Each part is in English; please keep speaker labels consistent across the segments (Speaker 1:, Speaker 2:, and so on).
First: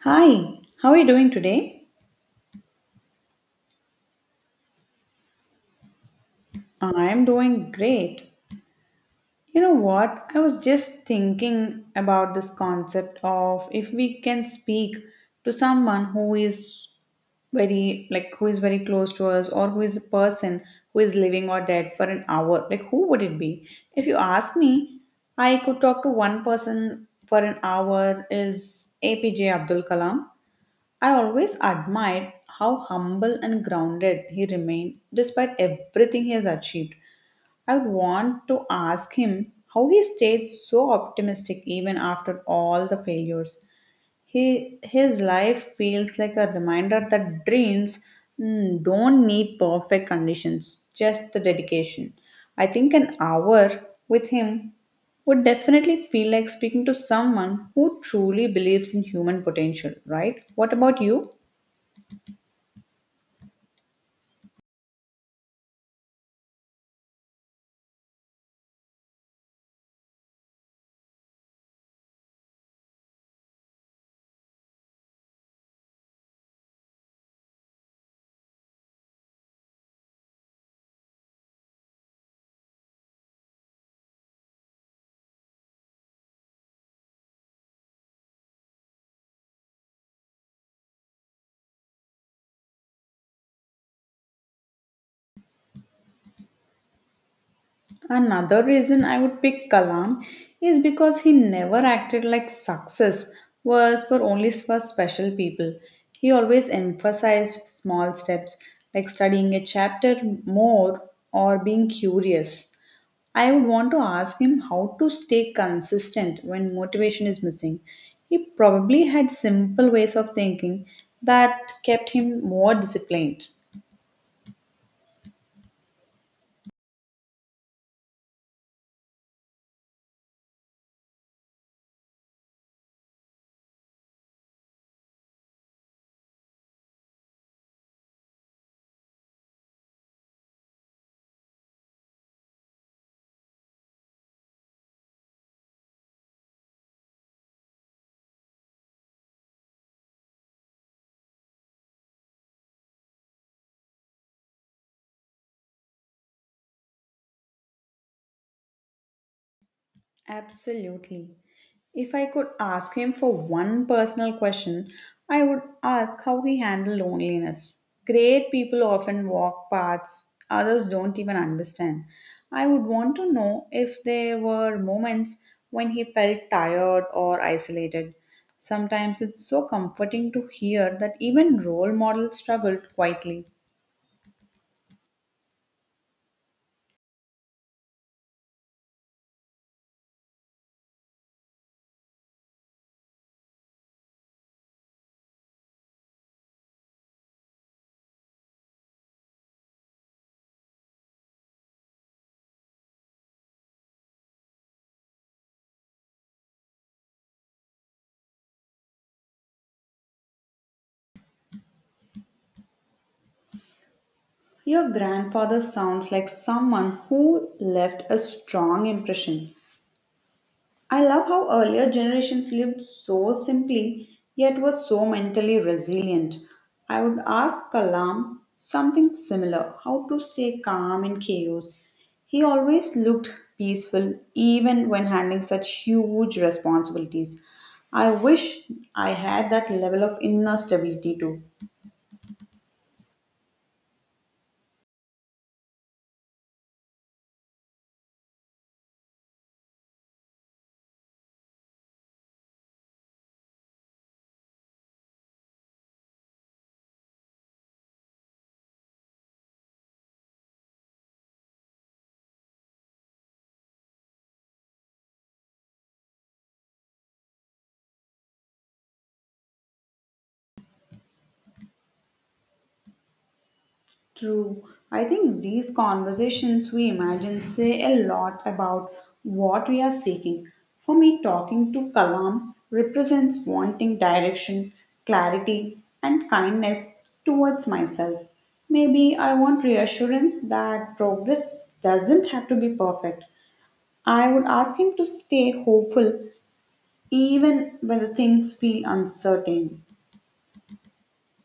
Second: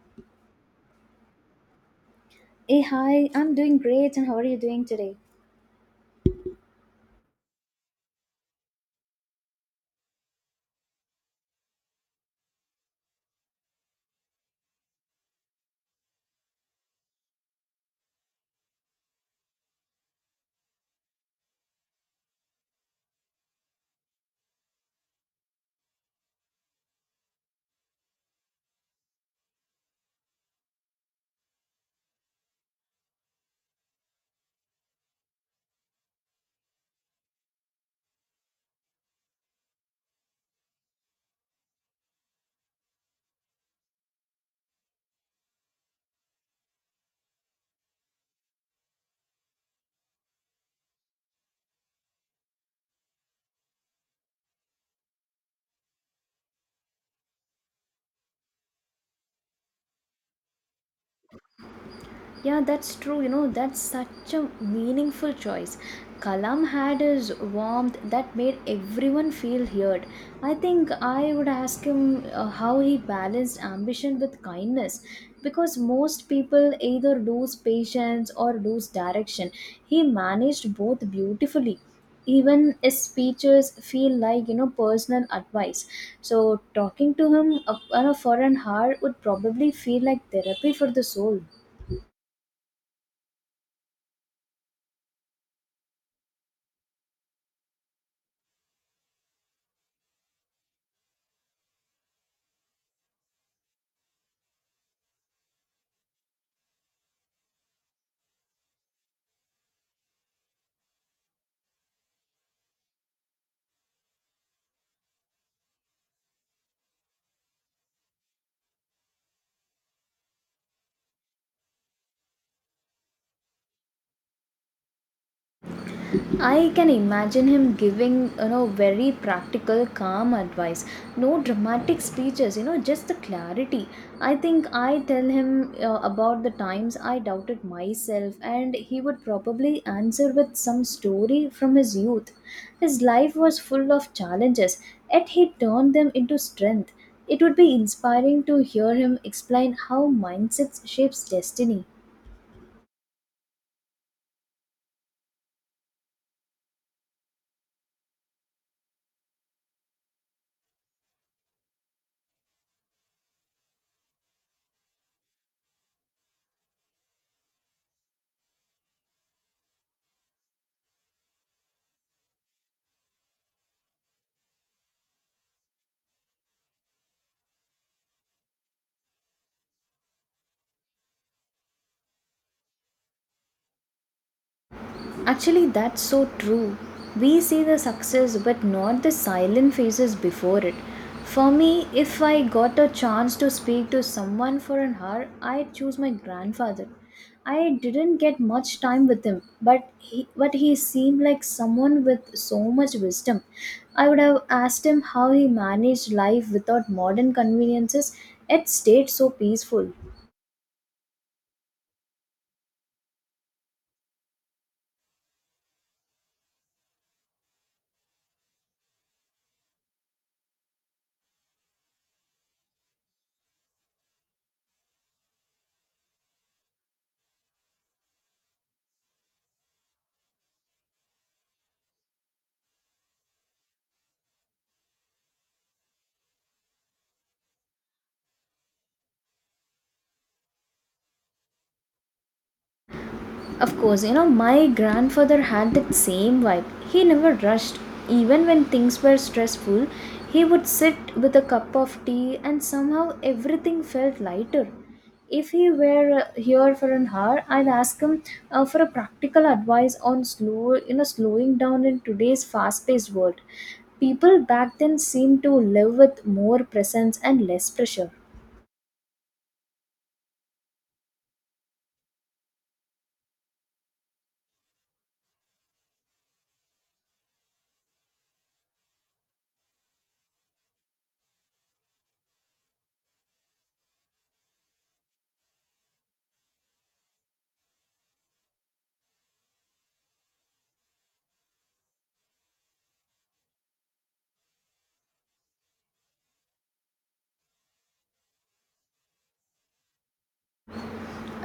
Speaker 1: Hi, how are you doing today?
Speaker 2: Hey, hi, I'm doing great, and how are you doing today?
Speaker 1: I'm doing great. You know what? I was just thinking about this concept of if we can speak to someone who is very close to us or who is a person who is living or dead for an hour, like who would it be? If you ask me, I could talk to one person for an hour is APJ Abdul Kalam. I always admired how humble and grounded he remained despite everything he has achieved. I would want to ask him how he stayed so optimistic even after all the failures. His life feels like a reminder that dreams don't need perfect conditions, just the dedication. I think an hour with him would definitely feel like speaking to someone who truly believes in human potential, right? What about you?
Speaker 2: Yeah, that's true. That's such a meaningful choice. Kalam had his warmth that made everyone feel heard. I think I would ask him how he balanced ambition with kindness because most people either lose patience or lose direction. He managed both beautifully. Even his speeches feel like personal advice. So, talking to him for an hour would probably feel like therapy for the soul.
Speaker 1: Another reason I would pick Kalam is because he never acted like success was for only for special people. He always emphasized small steps like studying a chapter more or being curious. I would want to ask him how to stay consistent when motivation is missing. He probably had simple ways of thinking that kept him more disciplined.
Speaker 2: I can imagine him giving, very practical, calm advice. No dramatic speeches, just the clarity. I think I tell him about the times I doubted myself, and he would probably answer with some story from his youth. His life was full of challenges, yet he turned them into strength. It would be inspiring to hear him explain how mindset shapes destiny.
Speaker 1: Absolutely. If I could ask him for one personal question, I would ask how he handled loneliness. Great people often walk paths others don't even understand. I would want to know if there were moments when he felt tired or isolated. Sometimes it's so comforting to hear that even role models struggled quietly.
Speaker 2: Actually, that's so true. We see the success but not the silent phases before it. For me, if I got a chance to speak to someone for an hour, I'd choose my grandfather. I didn't get much time with him, but he seemed like someone with so much wisdom. I would have asked him how he managed life without modern conveniences, yet stayed so peaceful.
Speaker 1: Your grandfather sounds like someone who left a strong impression. I love how earlier generations lived so simply yet were so mentally resilient. I would ask Kalam something similar how to stay calm in chaos. He always looked peaceful even when handling such huge responsibilities. I wish I had that level of inner stability too.
Speaker 2: Of course, my grandfather had that same vibe. He never rushed. Even when things were stressful, he would sit with a cup of tea and somehow everything felt lighter. If he were here for an hour, I'd ask him for a practical advice on slowing down in today's fast-paced world. People back then seemed to live with more presence and less pressure.
Speaker 1: True. I think these conversations we imagine say a lot about what we are seeking. For me, talking to Kalam represents wanting direction, clarity, and kindness towards myself. Maybe I want reassurance that progress doesn't have to be perfect. I would ask him to stay hopeful even when the things feel uncertain.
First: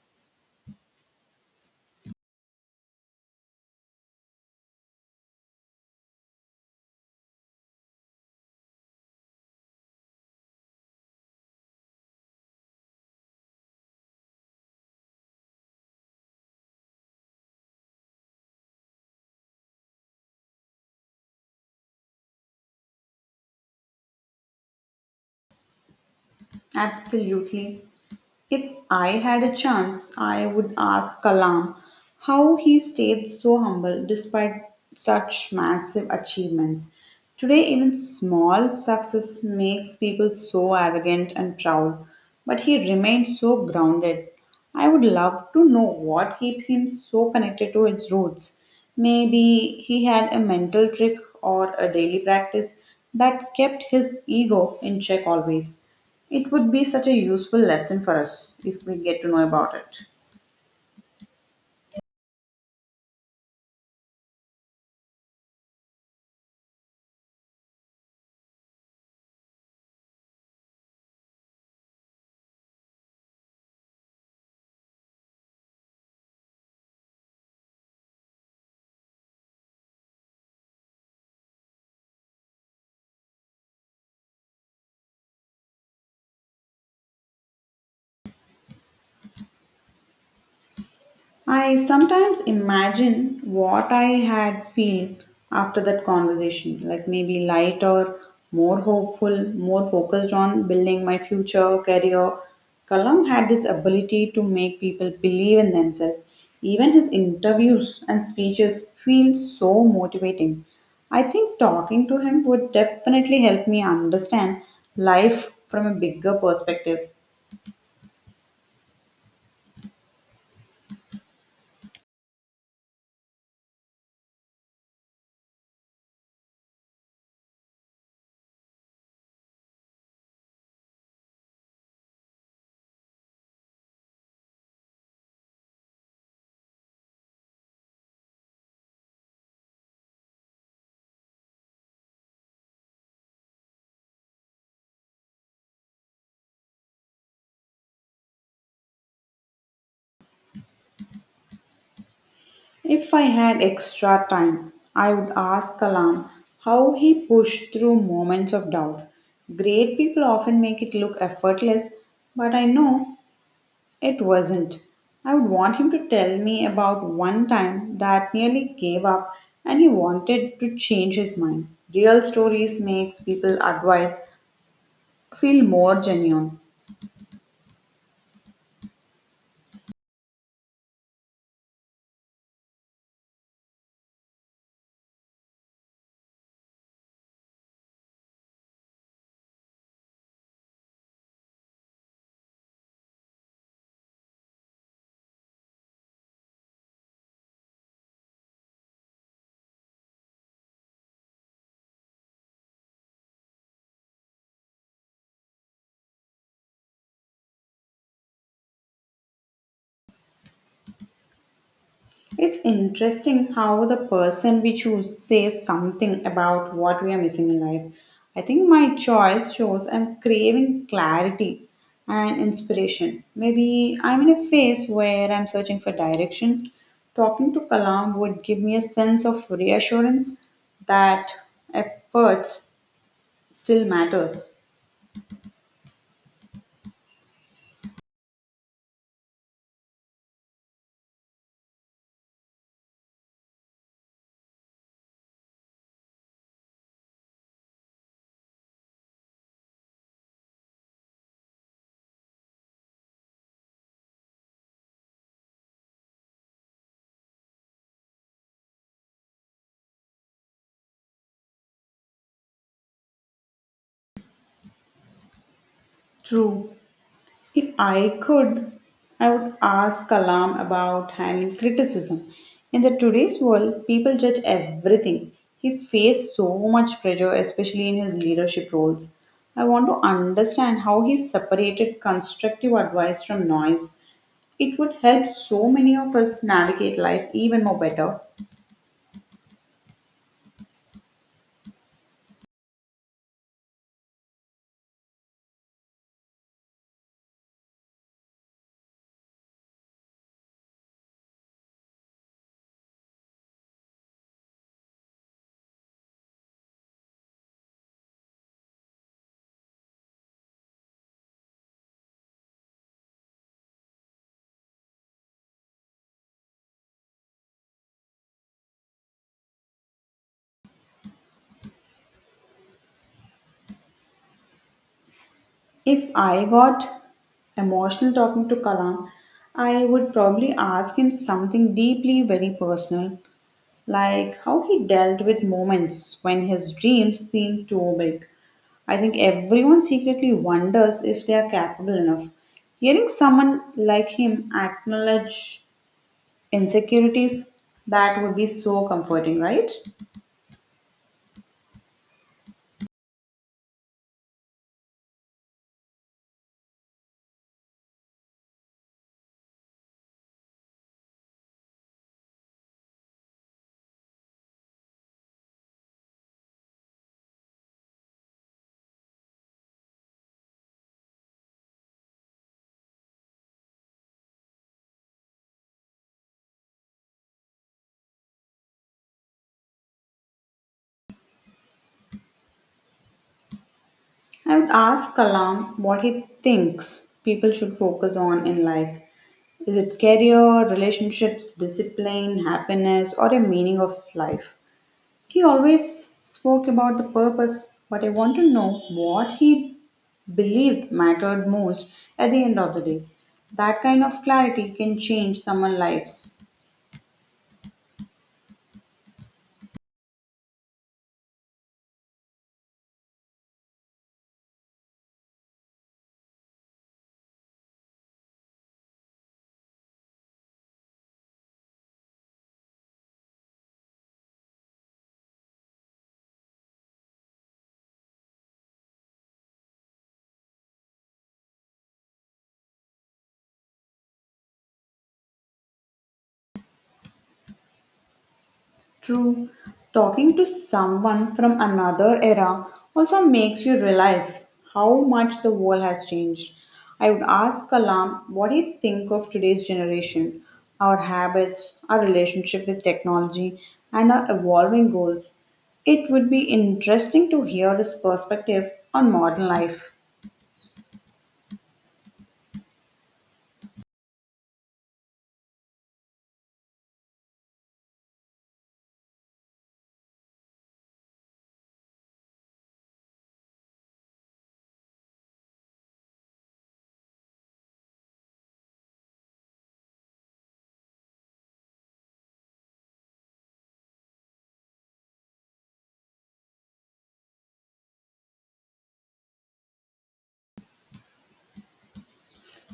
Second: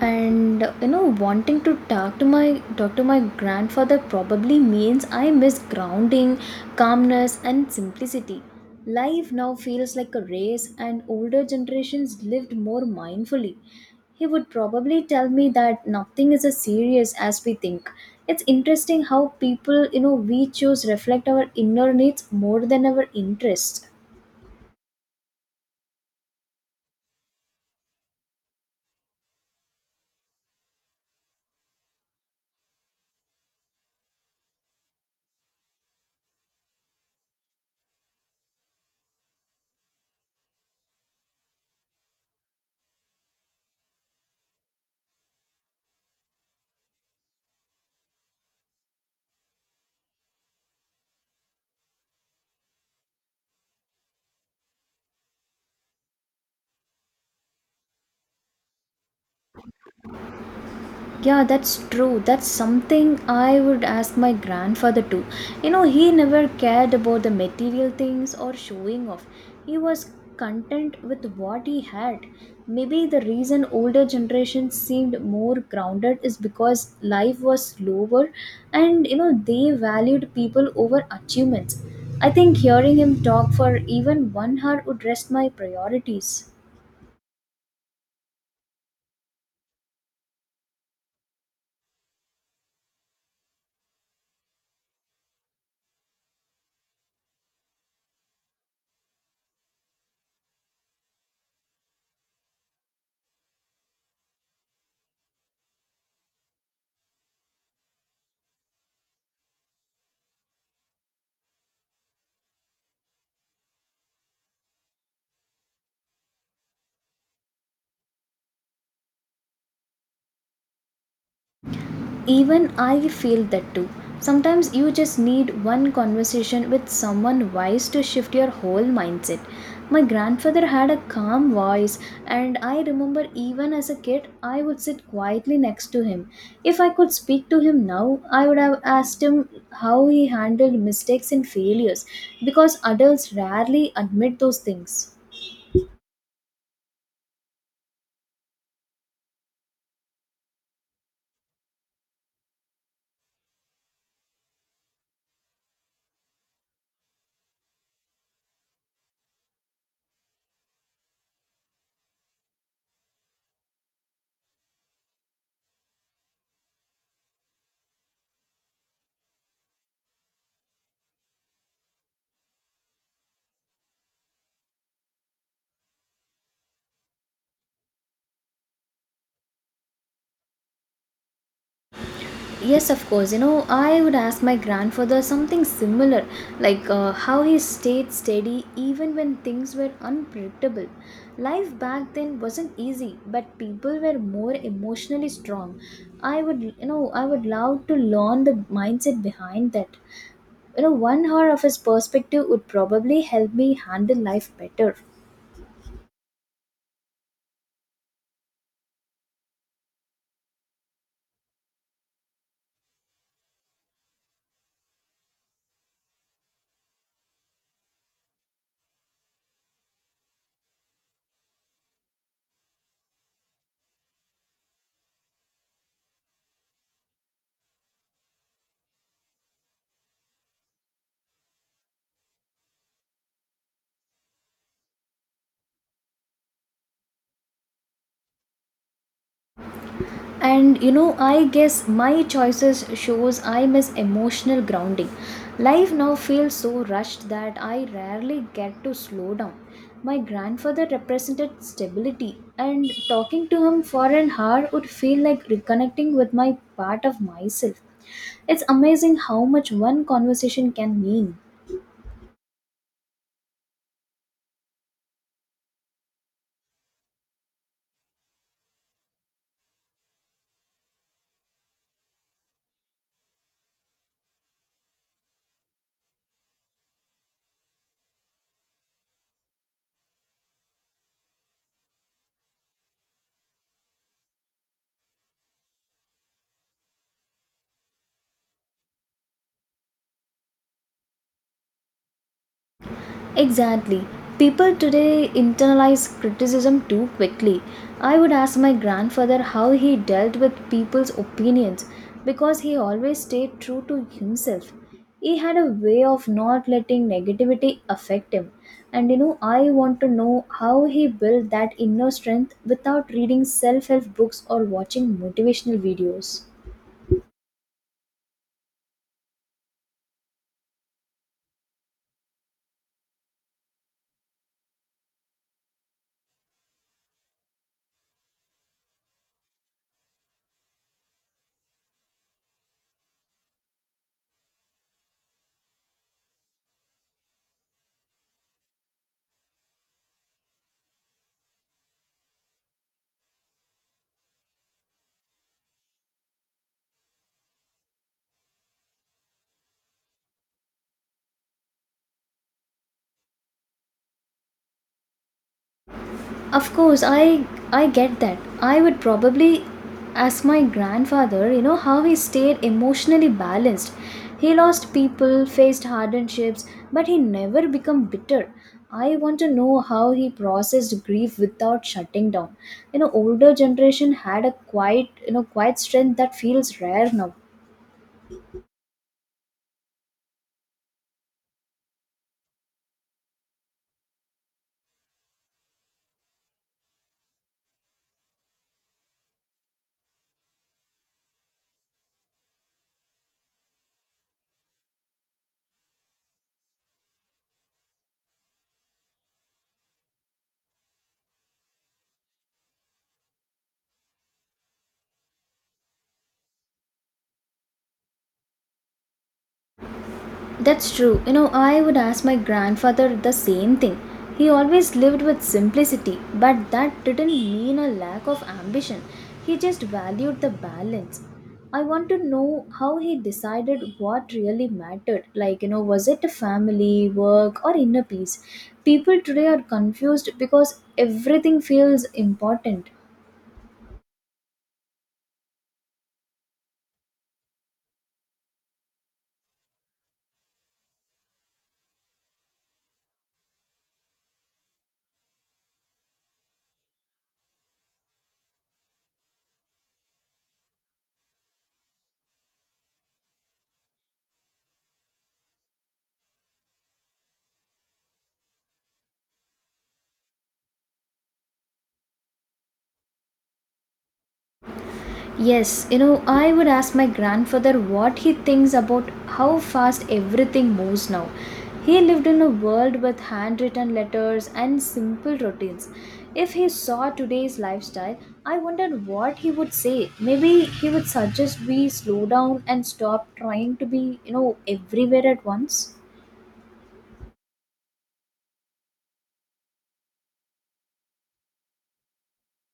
Speaker 2: And wanting to talk to my grandfather probably means I miss grounding, calmness, and simplicity. Life now feels like a race, and older generations lived more mindfully. He would probably tell me that nothing is as serious as we think. It's interesting how people we choose reflect our inner needs more than our interests.
Speaker 1: Absolutely. If I had a chance, I would ask Kalam how he stayed so humble despite such massive achievements. Today, even small success makes people so arrogant and proud, but he remained so grounded. I would love to know what kept him so connected to his roots. Maybe he had a mental trick or a daily practice that kept his ego in check always. It would be such a useful lesson for us if we get to know about it.
Speaker 2: Yeah, that's true. That's something I would ask my grandfather too. He never cared about the material things or showing off. He was content with what he had. Maybe the reason older generations seemed more grounded is because life was slower and they valued people over achievements. I think hearing him talk for even one hour would rest my priorities.
Speaker 1: I sometimes imagine what I had felt after that conversation, like maybe lighter, more hopeful, more focused on building my future career. Kalam had this ability to make people believe in themselves. Even his interviews and speeches feel so motivating. I think talking to him would definitely help me understand life from a bigger perspective.
Speaker 2: Even I feel that too. Sometimes you just need one conversation with someone wise to shift your whole mindset. My grandfather had a calm voice, and I remember even as a kid, I would sit quietly next to him. If I could speak to him now, I would have asked him how he handled mistakes and failures because adults rarely admit those things.
Speaker 1: If I had extra time, I would ask Kalam how he pushed through moments of doubt. Great people often make it look effortless, but I know it wasn't. I would want him to tell me about one time that nearly gave up and he wanted to change his mind. Real stories makes people advice feel more genuine.
Speaker 2: Yes, of course. I would ask my grandfather something similar, like how he stayed steady even when things were unpredictable. Life back then wasn't easy, but people were more emotionally strong. I would love to learn the mindset behind that. One hour of his perspective would probably help me handle life better.
Speaker 1: It's interesting how the person we choose says something about what we are missing in life. I think my choice shows I'm craving clarity and inspiration. Maybe I'm in a phase where I'm searching for direction. Talking to Kalam would give me a sense of reassurance that effort still matters.
Speaker 2: And I guess my choices shows I miss emotional grounding. Life now feels so rushed that I rarely get to slow down. My grandfather represented stability, and talking to him for an hour would feel like reconnecting with my part of myself. It's amazing how much one conversation can mean.
Speaker 1: True. If I could, I would ask Kalam about handling criticism. In the today's world, people judge everything. He faced so much pressure, especially in his leadership roles. I want to understand how he separated constructive advice from noise. It would help so many of us navigate life even more better.
Speaker 2: Exactly. People today internalize criticism too quickly. I would ask my grandfather how he dealt with people's opinions because he always stayed true to himself. He had a way of not letting negativity affect him. And I want to know how he built that inner strength without reading self help books or watching motivational videos.
Speaker 1: If I got emotional talking to Kalam, I would probably ask him something deeply very personal, like how he dealt with moments when his dreams seemed too big. I think everyone secretly wonders if they are capable enough. Hearing someone like him acknowledge insecurities, that would be so comforting, right?
Speaker 2: Of course, I get that. I would probably ask my grandfather, how he stayed emotionally balanced. He lost people, faced hardships, but he never became bitter. I want to know how he processed grief without shutting down. Older generation had a quiet strength that feels rare now.
Speaker 1: I would ask Kalam what he thinks people should focus on in life. Is it career, relationships, discipline, happiness, or a meaning of life? He always spoke about the purpose, but I want to know what he believed mattered most at the end of the day. That kind of clarity can change someone's lives.
Speaker 2: That's true. I would ask my grandfather the same thing. He always lived with simplicity, but that didn't mean a lack of ambition. He just valued the balance. I want to know how he decided what really mattered. Like, was it a family, work, or inner peace? People today are confused because everything feels important.
Speaker 1: True. Talking to someone from another era also makes you realize how much the world has changed. I would ask Kalam, what do you think of today's generation, our habits, our relationship with technology, and our evolving goals? It would be interesting to hear his perspective on modern life.
Speaker 2: Yes, I would ask my grandfather what he thinks about how fast everything moves now. He lived in a world with handwritten letters and simple routines. If he saw today's lifestyle, I wondered what he would say. Maybe he would suggest we slow down and stop trying to be, everywhere at once.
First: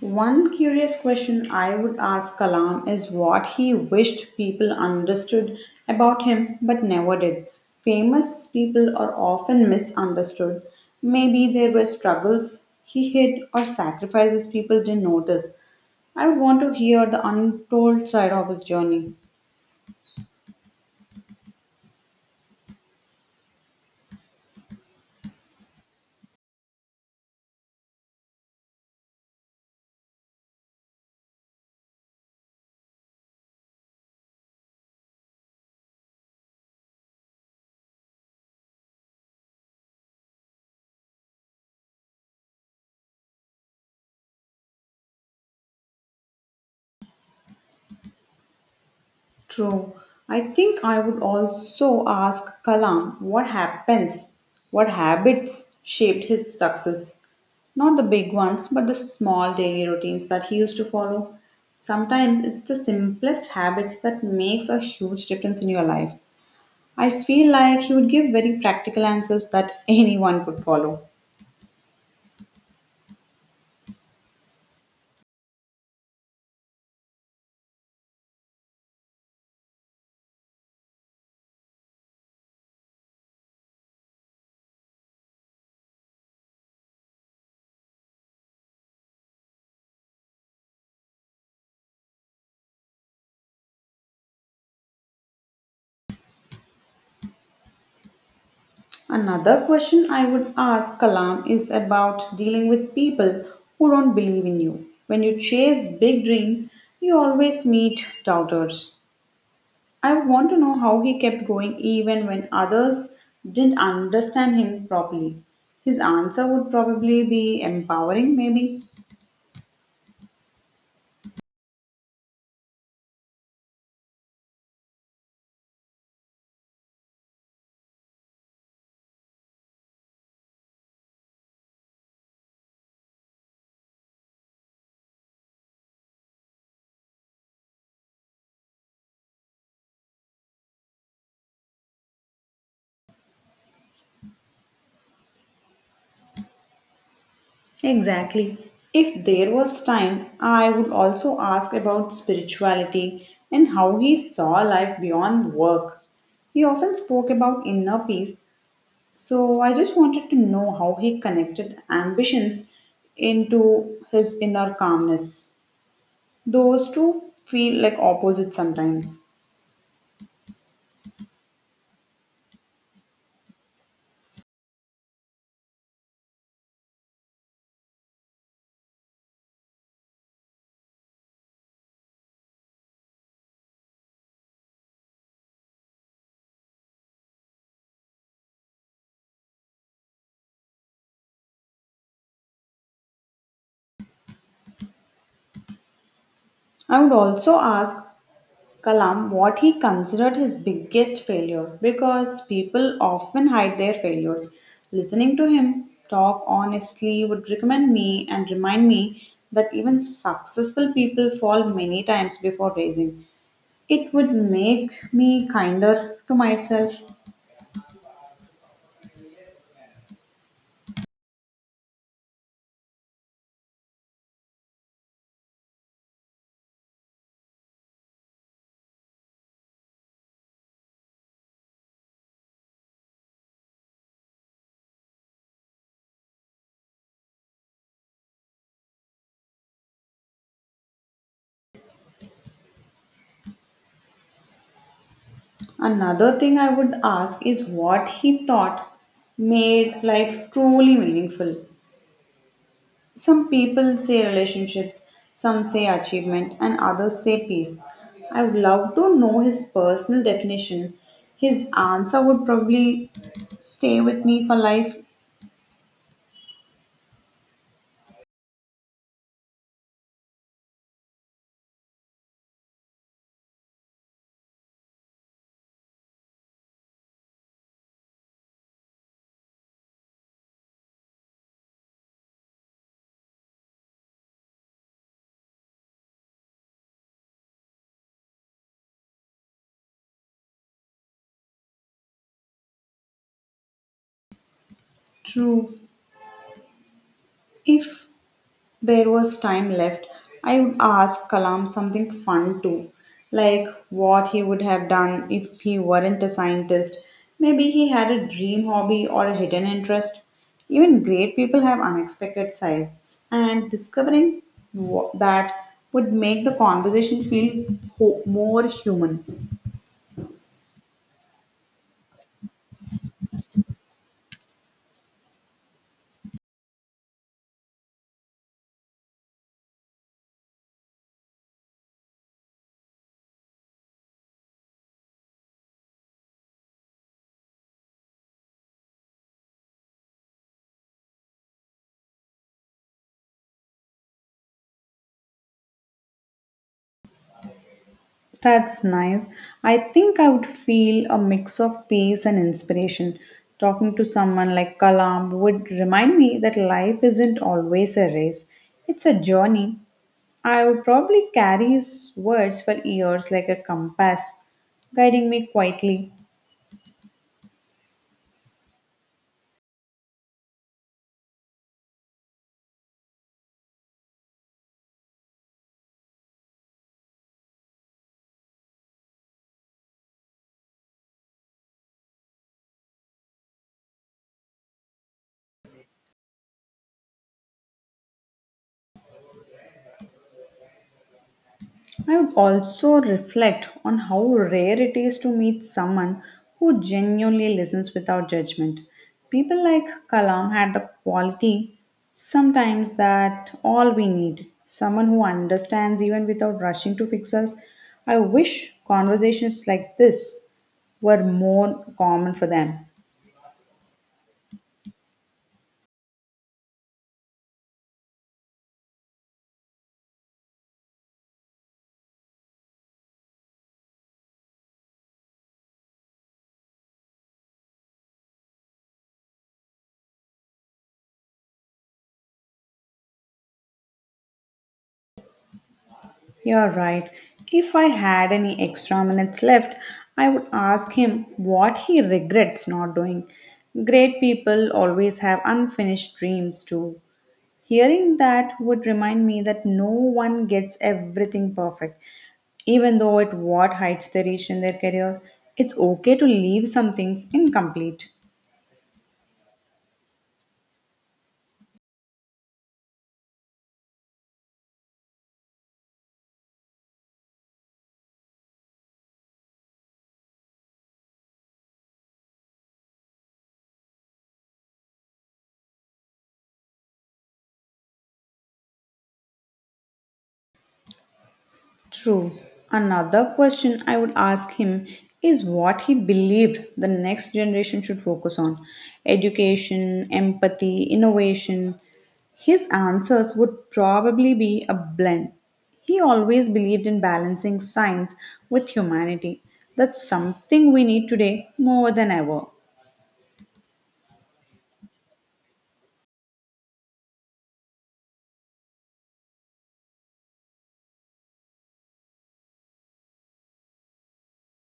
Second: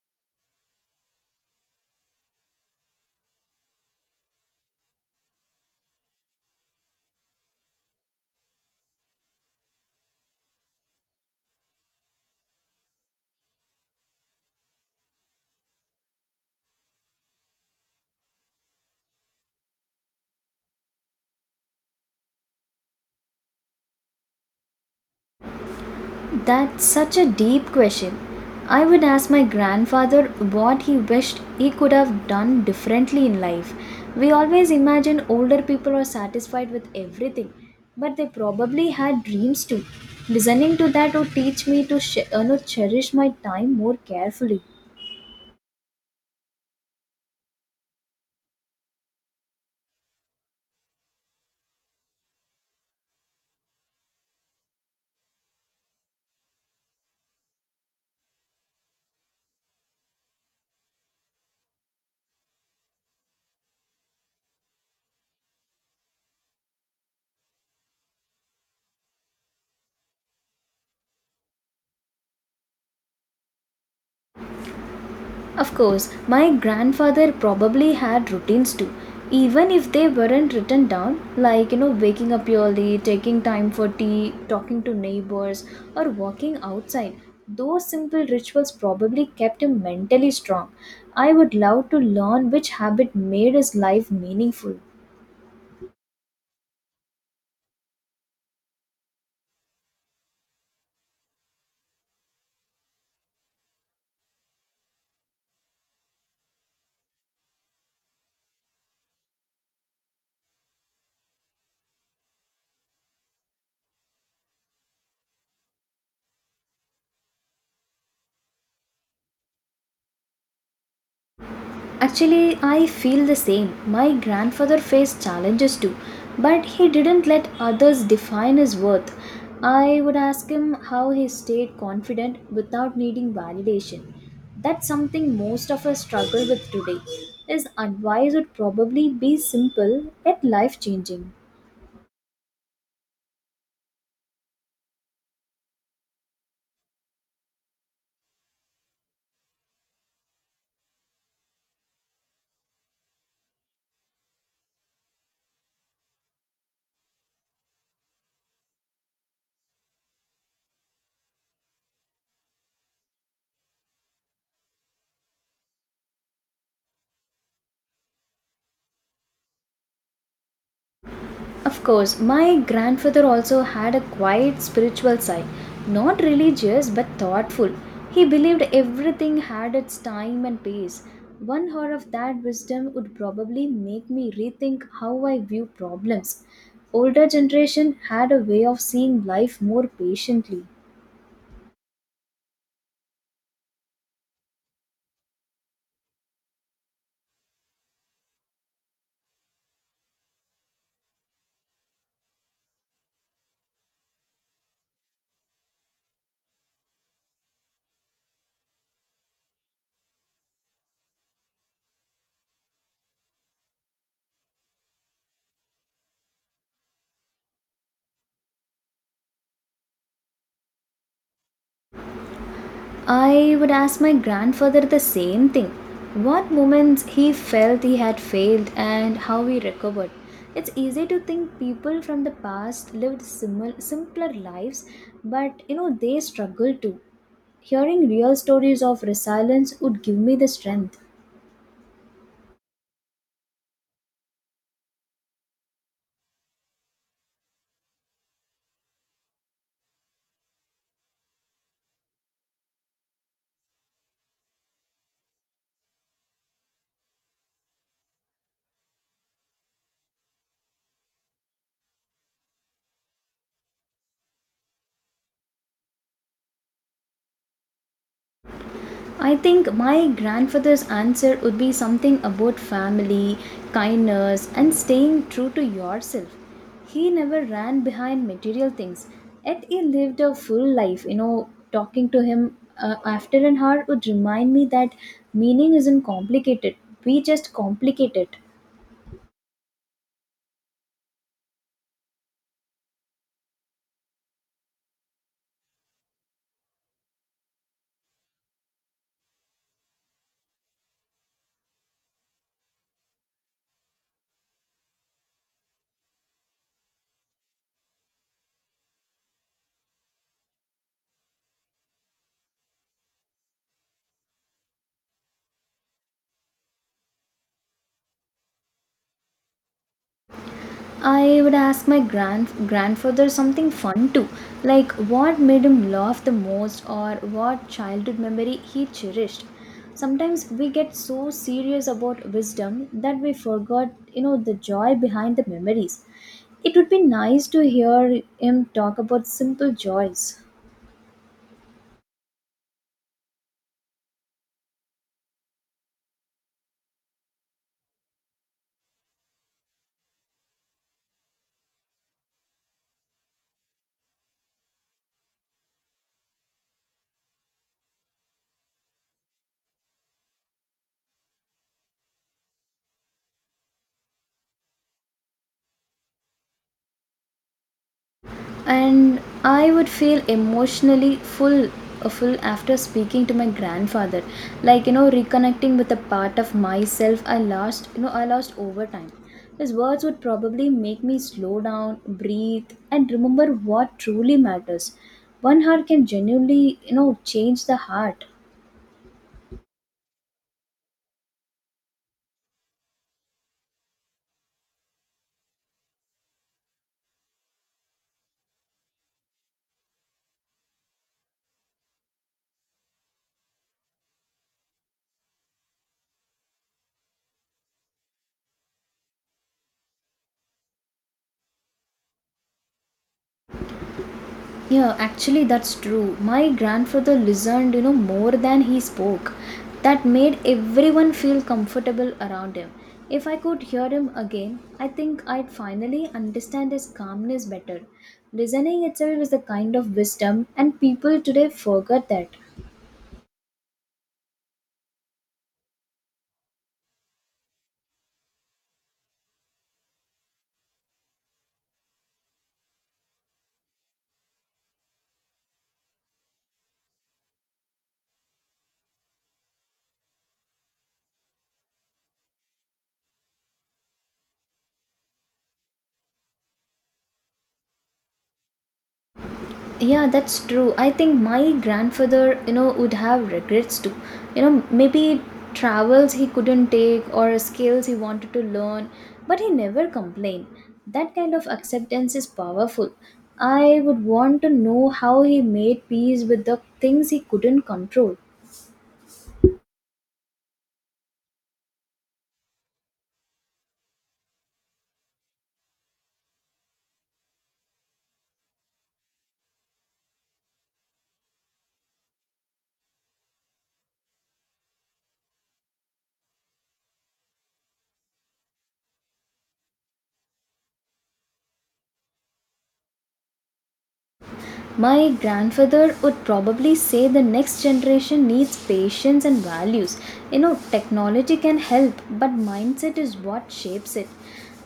Speaker 1: One curious question I would ask Kalam is what he wished people understood about him but never did. Famous people are often misunderstood. Maybe there were struggles he hid or sacrifices people didn't notice. I want to hear the untold side of his journey.
Speaker 2: That's such a deep question. I would ask my grandfather what he wished he could have done differently in life. We always imagine older people are satisfied with everything, but they probably had dreams too. Listening to that would teach me to sh- no, cherish my time more carefully.
Speaker 1: True. I think I would also ask Kalam what habits shaped his success. Not the big ones, but the small daily routines that he used to follow. Sometimes it's the simplest habits that makes a huge difference in your life. I feel like he would give very practical answers that anyone could follow.
Speaker 2: Of course, my grandfather probably had routines too, even if they weren't written down, like waking up early, taking time for tea, talking to neighbors, or walking outside. Those simple rituals probably kept him mentally strong. I would love to learn which habit made his life meaningful.
Speaker 1: Another question I would ask Kalam is about dealing with people who don't believe in you. When you chase big dreams, you always meet doubters. I would want to know how he kept going even when others didn't understand him properly. His answer would probably be empowering, maybe.
Speaker 2: Actually, I feel the same. My grandfather faced challenges too, but he didn't let others define his worth. I would ask him how he stayed confident without needing validation. That's something most of us struggle with today. His advice would probably be simple yet life changing.
Speaker 1: Exactly. If there was time, I would also ask about spirituality and how he saw life beyond work. He often spoke about inner peace, so I just wanted to know how he connected ambitions into his inner calmness. Those two feel like opposites sometimes.
Speaker 2: Of course, my grandfather also had a quiet spiritual side, not religious but thoughtful. He believed everything had its time and pace. One hour of that wisdom would probably make me rethink how I view problems. Older generation had a way of seeing life more patiently.
Speaker 1: I would also ask Kalam what he considered his biggest failure because people often hide their failures. Listening to him talk honestly would recommend me and remind me that even successful people fall many times before raising. It would make me kinder to myself.
Speaker 2: I would ask my grandfather the same thing, what moments he felt he had failed and how he recovered. It's easy to think people from the past lived simpler lives, but they struggled too. Hearing real stories of resilience would give me the strength.
Speaker 1: Another thing I would ask is what he thought made life truly meaningful. Some people say relationships, some say achievement, and others say peace. I would love to know his personal definition. His answer would probably stay with me for life.
Speaker 2: I think my grandfather's answer would be something about family, kindness, and staying true to yourself. He never ran behind material things, yet he lived a full life. Talking to him after an hour would remind me that meaning isn't complicated, we just complicate it.
Speaker 1: True. If there was time left, I would ask Kalam something fun too, like what he would have done if he weren't a scientist. Maybe he had a dream hobby or a hidden interest. Even great people have unexpected sides, and discovering that would make the conversation feel more human.
Speaker 2: I would ask my grandfather something fun too, like what made him laugh the most or what childhood memory he cherished. Sometimes we get so serious about wisdom that we forgot, the joy behind the memories. It would be nice to hear him talk about simple joys.
Speaker 1: That's nice. I think I would feel a mix of peace and inspiration. Talking to someone like Kalam would remind me that life isn't always a race, it's a journey. I would probably carry his words for years like a compass, guiding me quietly.
Speaker 2: And I would feel emotionally full after speaking to my grandfather, like reconnecting with a part of myself I lost over time. His words would probably make me slow down, breathe, and remember what truly matters. One heart can genuinely change the heart.
Speaker 1: I would also reflect on how rare it is to meet someone who genuinely listens without judgment. People like Kalam had the quality sometimes that all we need someone who understands even without rushing to fix us. I wish conversations like this were more common for them.
Speaker 2: Yeah, actually, that's true. My grandfather listened, more than he spoke. That made everyone feel comfortable around him. If I could hear him again, I think I'd finally understand his calmness better. Listening itself is a kind of wisdom, and people today forget that.
Speaker 1: You're right. If I had any extra minutes left, I would ask him what he regrets not doing. Great people always have unfinished dreams, too. Hearing that would remind me that no one gets everything perfect, even though at what heights they reach in their career. It's okay to leave some things incomplete.
Speaker 2: Yeah, that's true. I think my grandfather, would have regrets too. Maybe travels he couldn't take or skills he wanted to learn, but he never complained. That kind of acceptance is powerful. I would want to know how he made peace with the things he couldn't control.
Speaker 1: True. Another question I would ask him is what he believed the next generation should focus on education, empathy, innovation. His answers would probably be a blend. He always believed in balancing science with humanity. That's something we need today more than ever.
Speaker 2: My grandfather would probably say the next generation needs patience and values. Technology can help, but mindset is what shapes it.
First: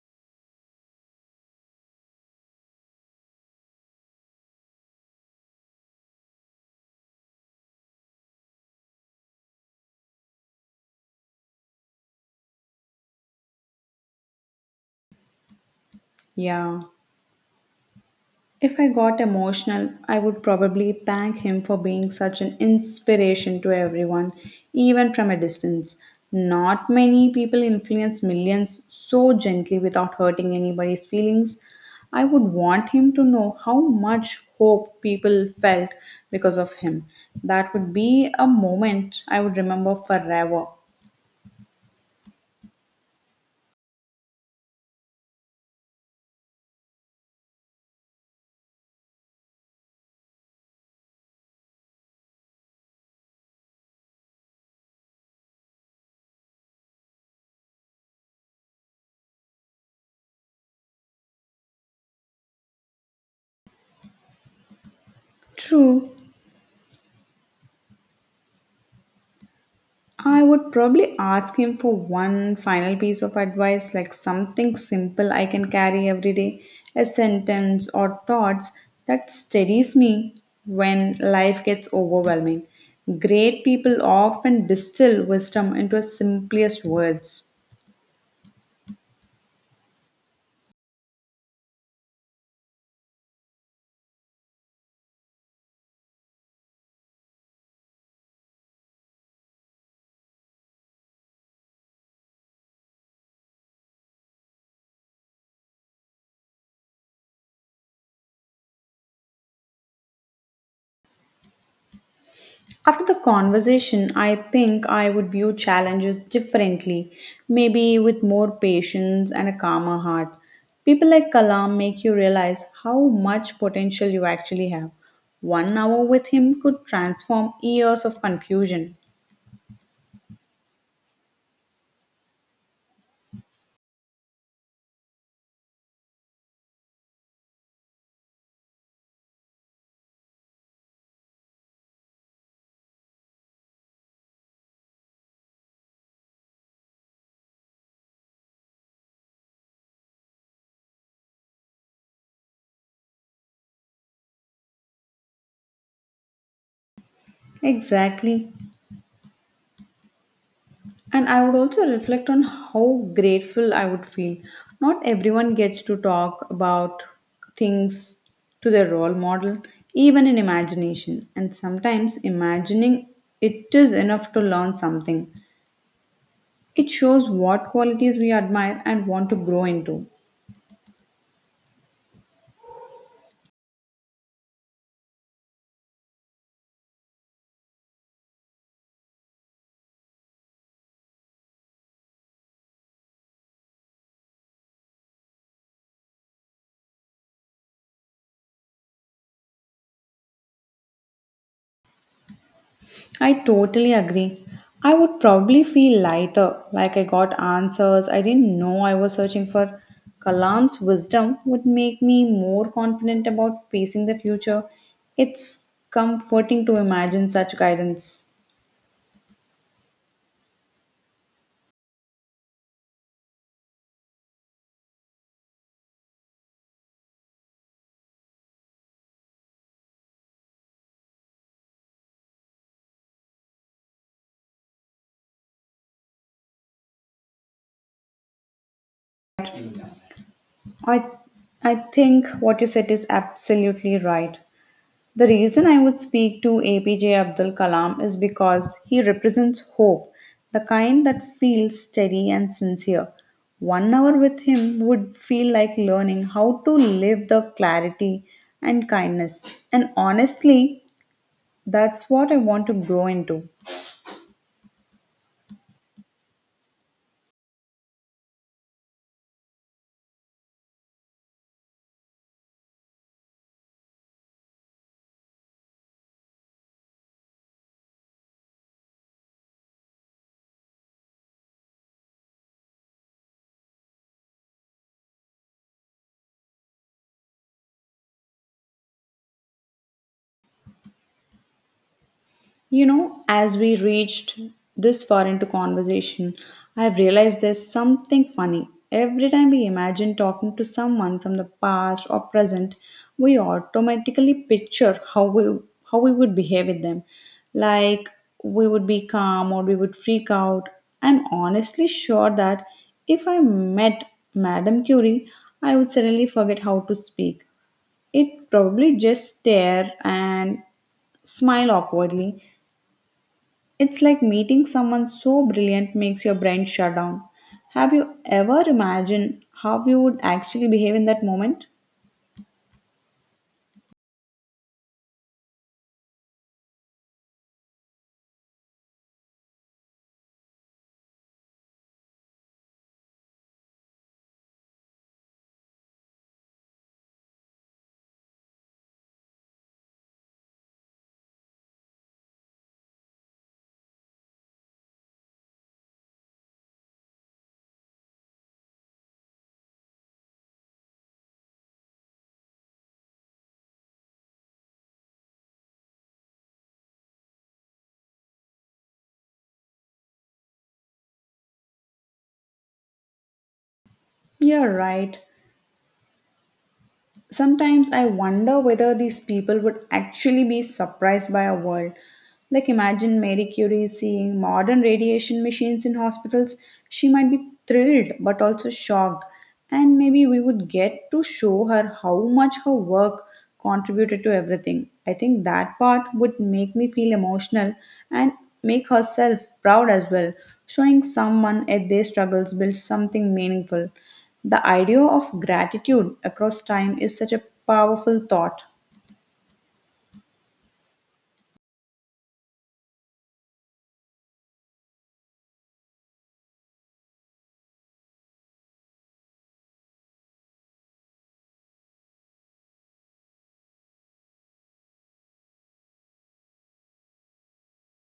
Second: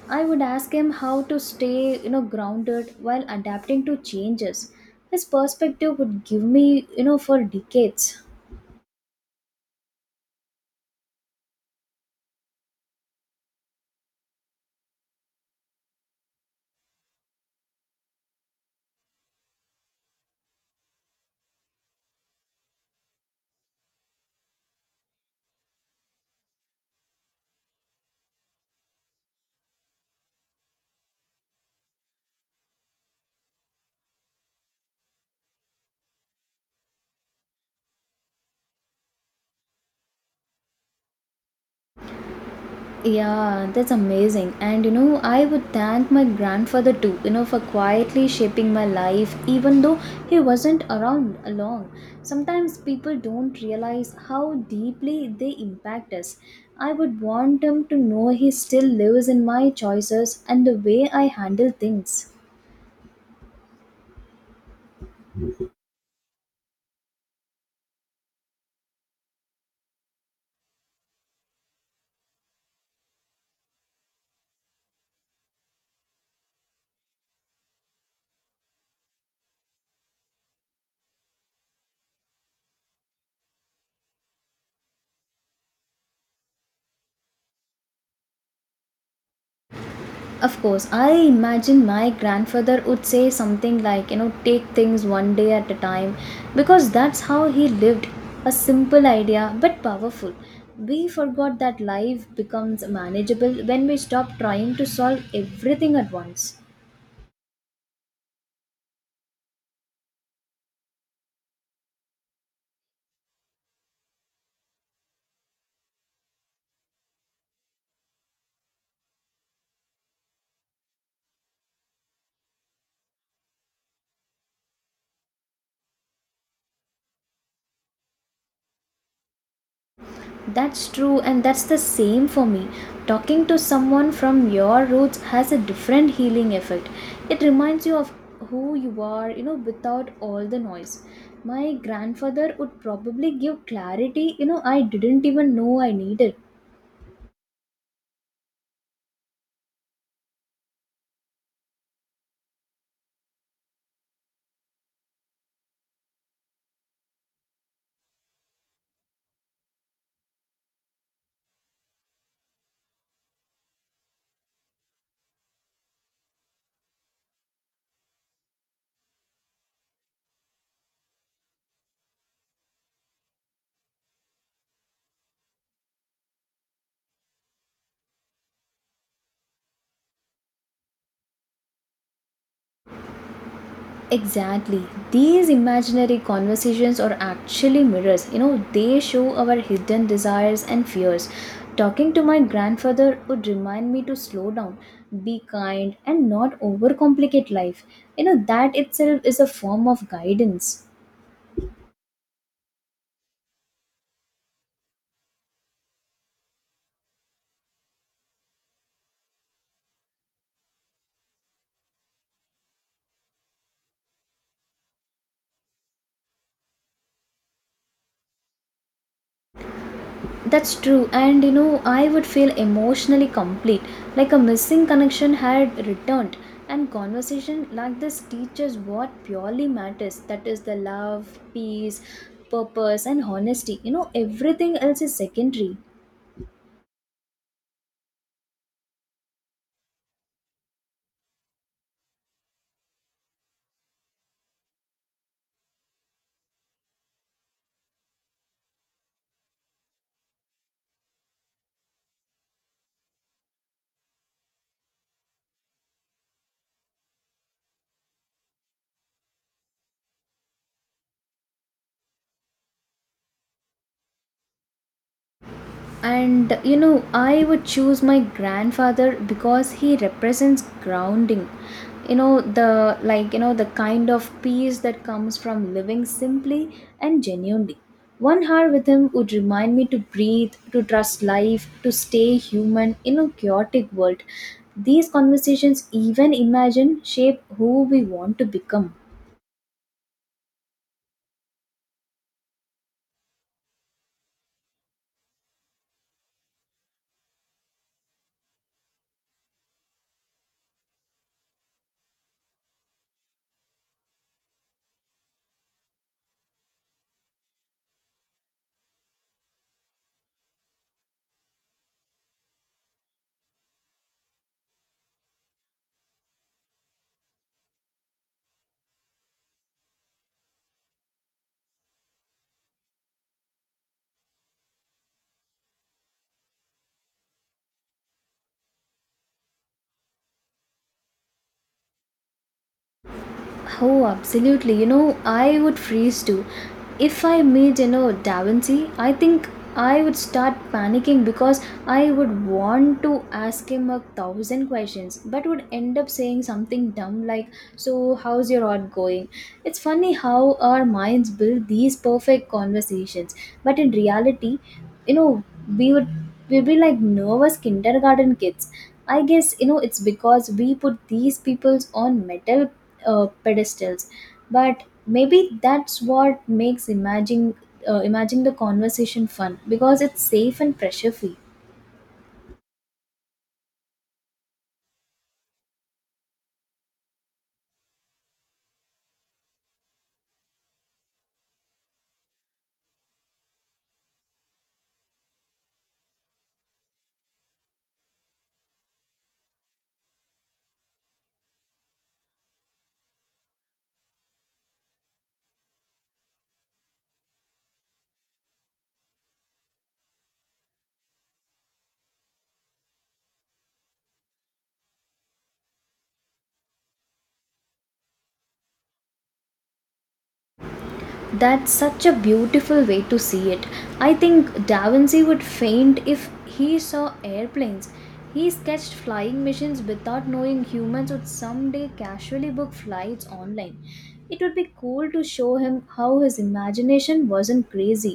Speaker 2: I would ask him how to stay, grounded while adapting to changes. His perspective would give me, for decades.
Speaker 1: Yeah. If I got emotional, I would probably thank him for being such an inspiration to everyone, even from a distance. Not many people influence millions so gently without hurting anybody's feelings. I would want him to know how much hope people felt because of him. That would be a moment I would remember forever.
Speaker 2: Yeah, that's amazing. And I would thank my grandfather too, for quietly shaping my life, even though he wasn't around long. Sometimes people don't realize how deeply they impact us. I would want him to know he still lives in my choices and the way I handle things.
Speaker 1: True, I would probably ask him for one final piece of advice, like something simple I can carry every day, a sentence or thoughts that steadies me when life gets overwhelming. Great people often distill wisdom into its simplest words.
Speaker 2: Of course, I imagine my grandfather would say something like, take things one day at a time because that's how he lived. A simple idea but powerful. We forgot that life becomes manageable when we stop trying to solve everything at once.
Speaker 1: After the conversation, I think I would view challenges differently, maybe with more patience and a calmer heart. People like Kalam make you realize how much potential you actually have. 1 hour with him could transform years of confusion.
Speaker 2: That's true, and that's the same for me. Talking to someone from your roots has a different healing effect. It reminds you of who you are, without all the noise. My grandfather would probably give clarity, I didn't even know I needed.
Speaker 1: Exactly. And I would also reflect on how grateful I would feel. Not everyone gets to talk about things to their role model, even in imagination. And sometimes imagining it is enough to learn something. It shows what qualities we admire and want to grow into.
Speaker 2: Exactly. These imaginary conversations are actually mirrors. They show our hidden desires and fears. Talking to my grandfather would remind me to slow down, be kind, and not overcomplicate life. That itself is a form of guidance.
Speaker 1: I totally agree. I would probably feel lighter, like I got answers I didn't know I was searching for. Kalam's wisdom would make me more confident about facing the future. It's comforting to imagine such guidance.
Speaker 2: That's true, and I would feel emotionally complete, like a missing connection had returned. And conversation like this teaches what purely matters, that is, the love, peace, purpose, and honesty. Everything else is secondary.
Speaker 1: I, I think what you said is absolutely right. The reason I would speak to APJ Abdul Kalam is because he represents hope, the kind that feels steady and sincere. 1 hour with him would feel like learning how to live the clarity and kindness. And honestly, that's what I want to grow into.
Speaker 2: And I would choose my grandfather because he represents grounding. The, like, the kind of peace that comes from living simply and genuinely. One hour with him would remind me to breathe, to trust life, to stay human in a chaotic world. These conversations, even imagine, shape who we want to become.
Speaker 1: You know, as we reached this far into conversation, I've realized there's something funny. Every time we imagine talking to someone from the past or present, we automatically picture how we would behave with them. Like we would be calm or we would freak out. I'm honestly sure that if I met Madame Curie, I would suddenly forget how to speak. It probably just stare and smile awkwardly. It's like meeting someone so brilliant makes your brain shut down. Have you ever imagined how you would actually behave in that moment?
Speaker 2: Oh, absolutely. I would freeze too. If I meet, Da Vinci, I think I would start panicking because I would want to ask him a thousand questions, but would end up saying something dumb like, so, how's your art going? It's funny how our minds build these perfect conversations, but in reality, you know, we would we'd be like nervous kindergarten kids. I guess, it's because we put these peoples on metal pedestals, but maybe that's what makes imagining the conversation fun because it's safe and pressure free.
Speaker 1: You're right. Sometimes I wonder whether these people would actually be surprised by our world. Like, imagine Marie Curie seeing modern radiation machines in hospitals. She might be thrilled but also shocked. And maybe we would get to show her how much her work contributed to everything. I think that part would make me feel emotional and make herself proud as well. Showing someone at their struggles builds something meaningful. The idea of gratitude across time is such a powerful thought.
Speaker 2: That's such a beautiful way to see it. I think Da Vinci would faint if he saw airplanes. He sketched flying missions without knowing humans would someday casually book flights online. It would be cool to show him how his imagination wasn't crazy,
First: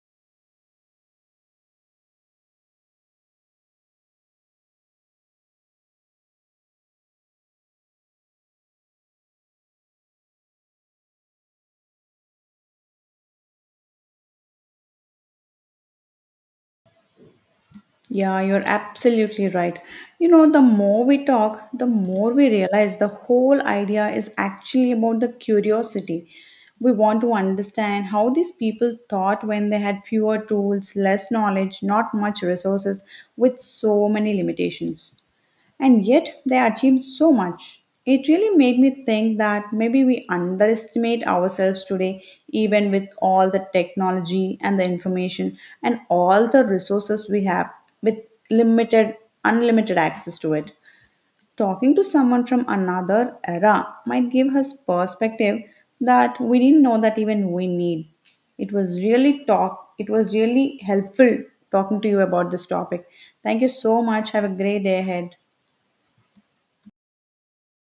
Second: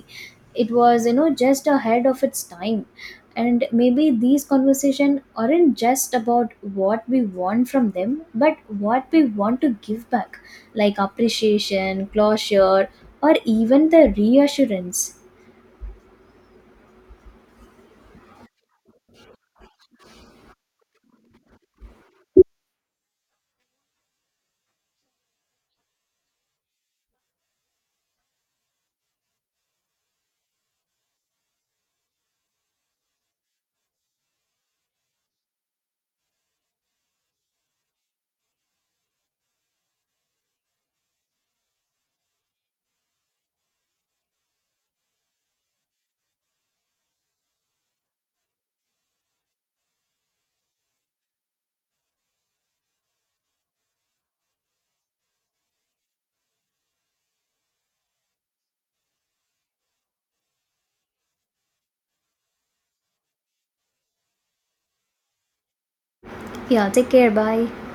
Speaker 2: it was just ahead of its time. And maybe these conversation aren't just about what we want from them, but what we want to give back, like appreciation, closure, or even the reassurance.
Speaker 1: Yeah, you're absolutely right. You know, the more we talk, the more we realize the whole idea is actually about the curiosity. We want to understand how these people thought when they had fewer tools, less knowledge, not much resources, with so many limitations. And yet they achieved so much. It really made me think that maybe we underestimate ourselves today, even with all the technology and the information and all the resources we have with limited, unlimited access to it. Talking to someone from another era might give us perspective that we didn't know that even we need. It was really helpful talking to you about this topic. Thank you so much. Have a great day ahead.
Speaker 2: Yeah, take care. Bye.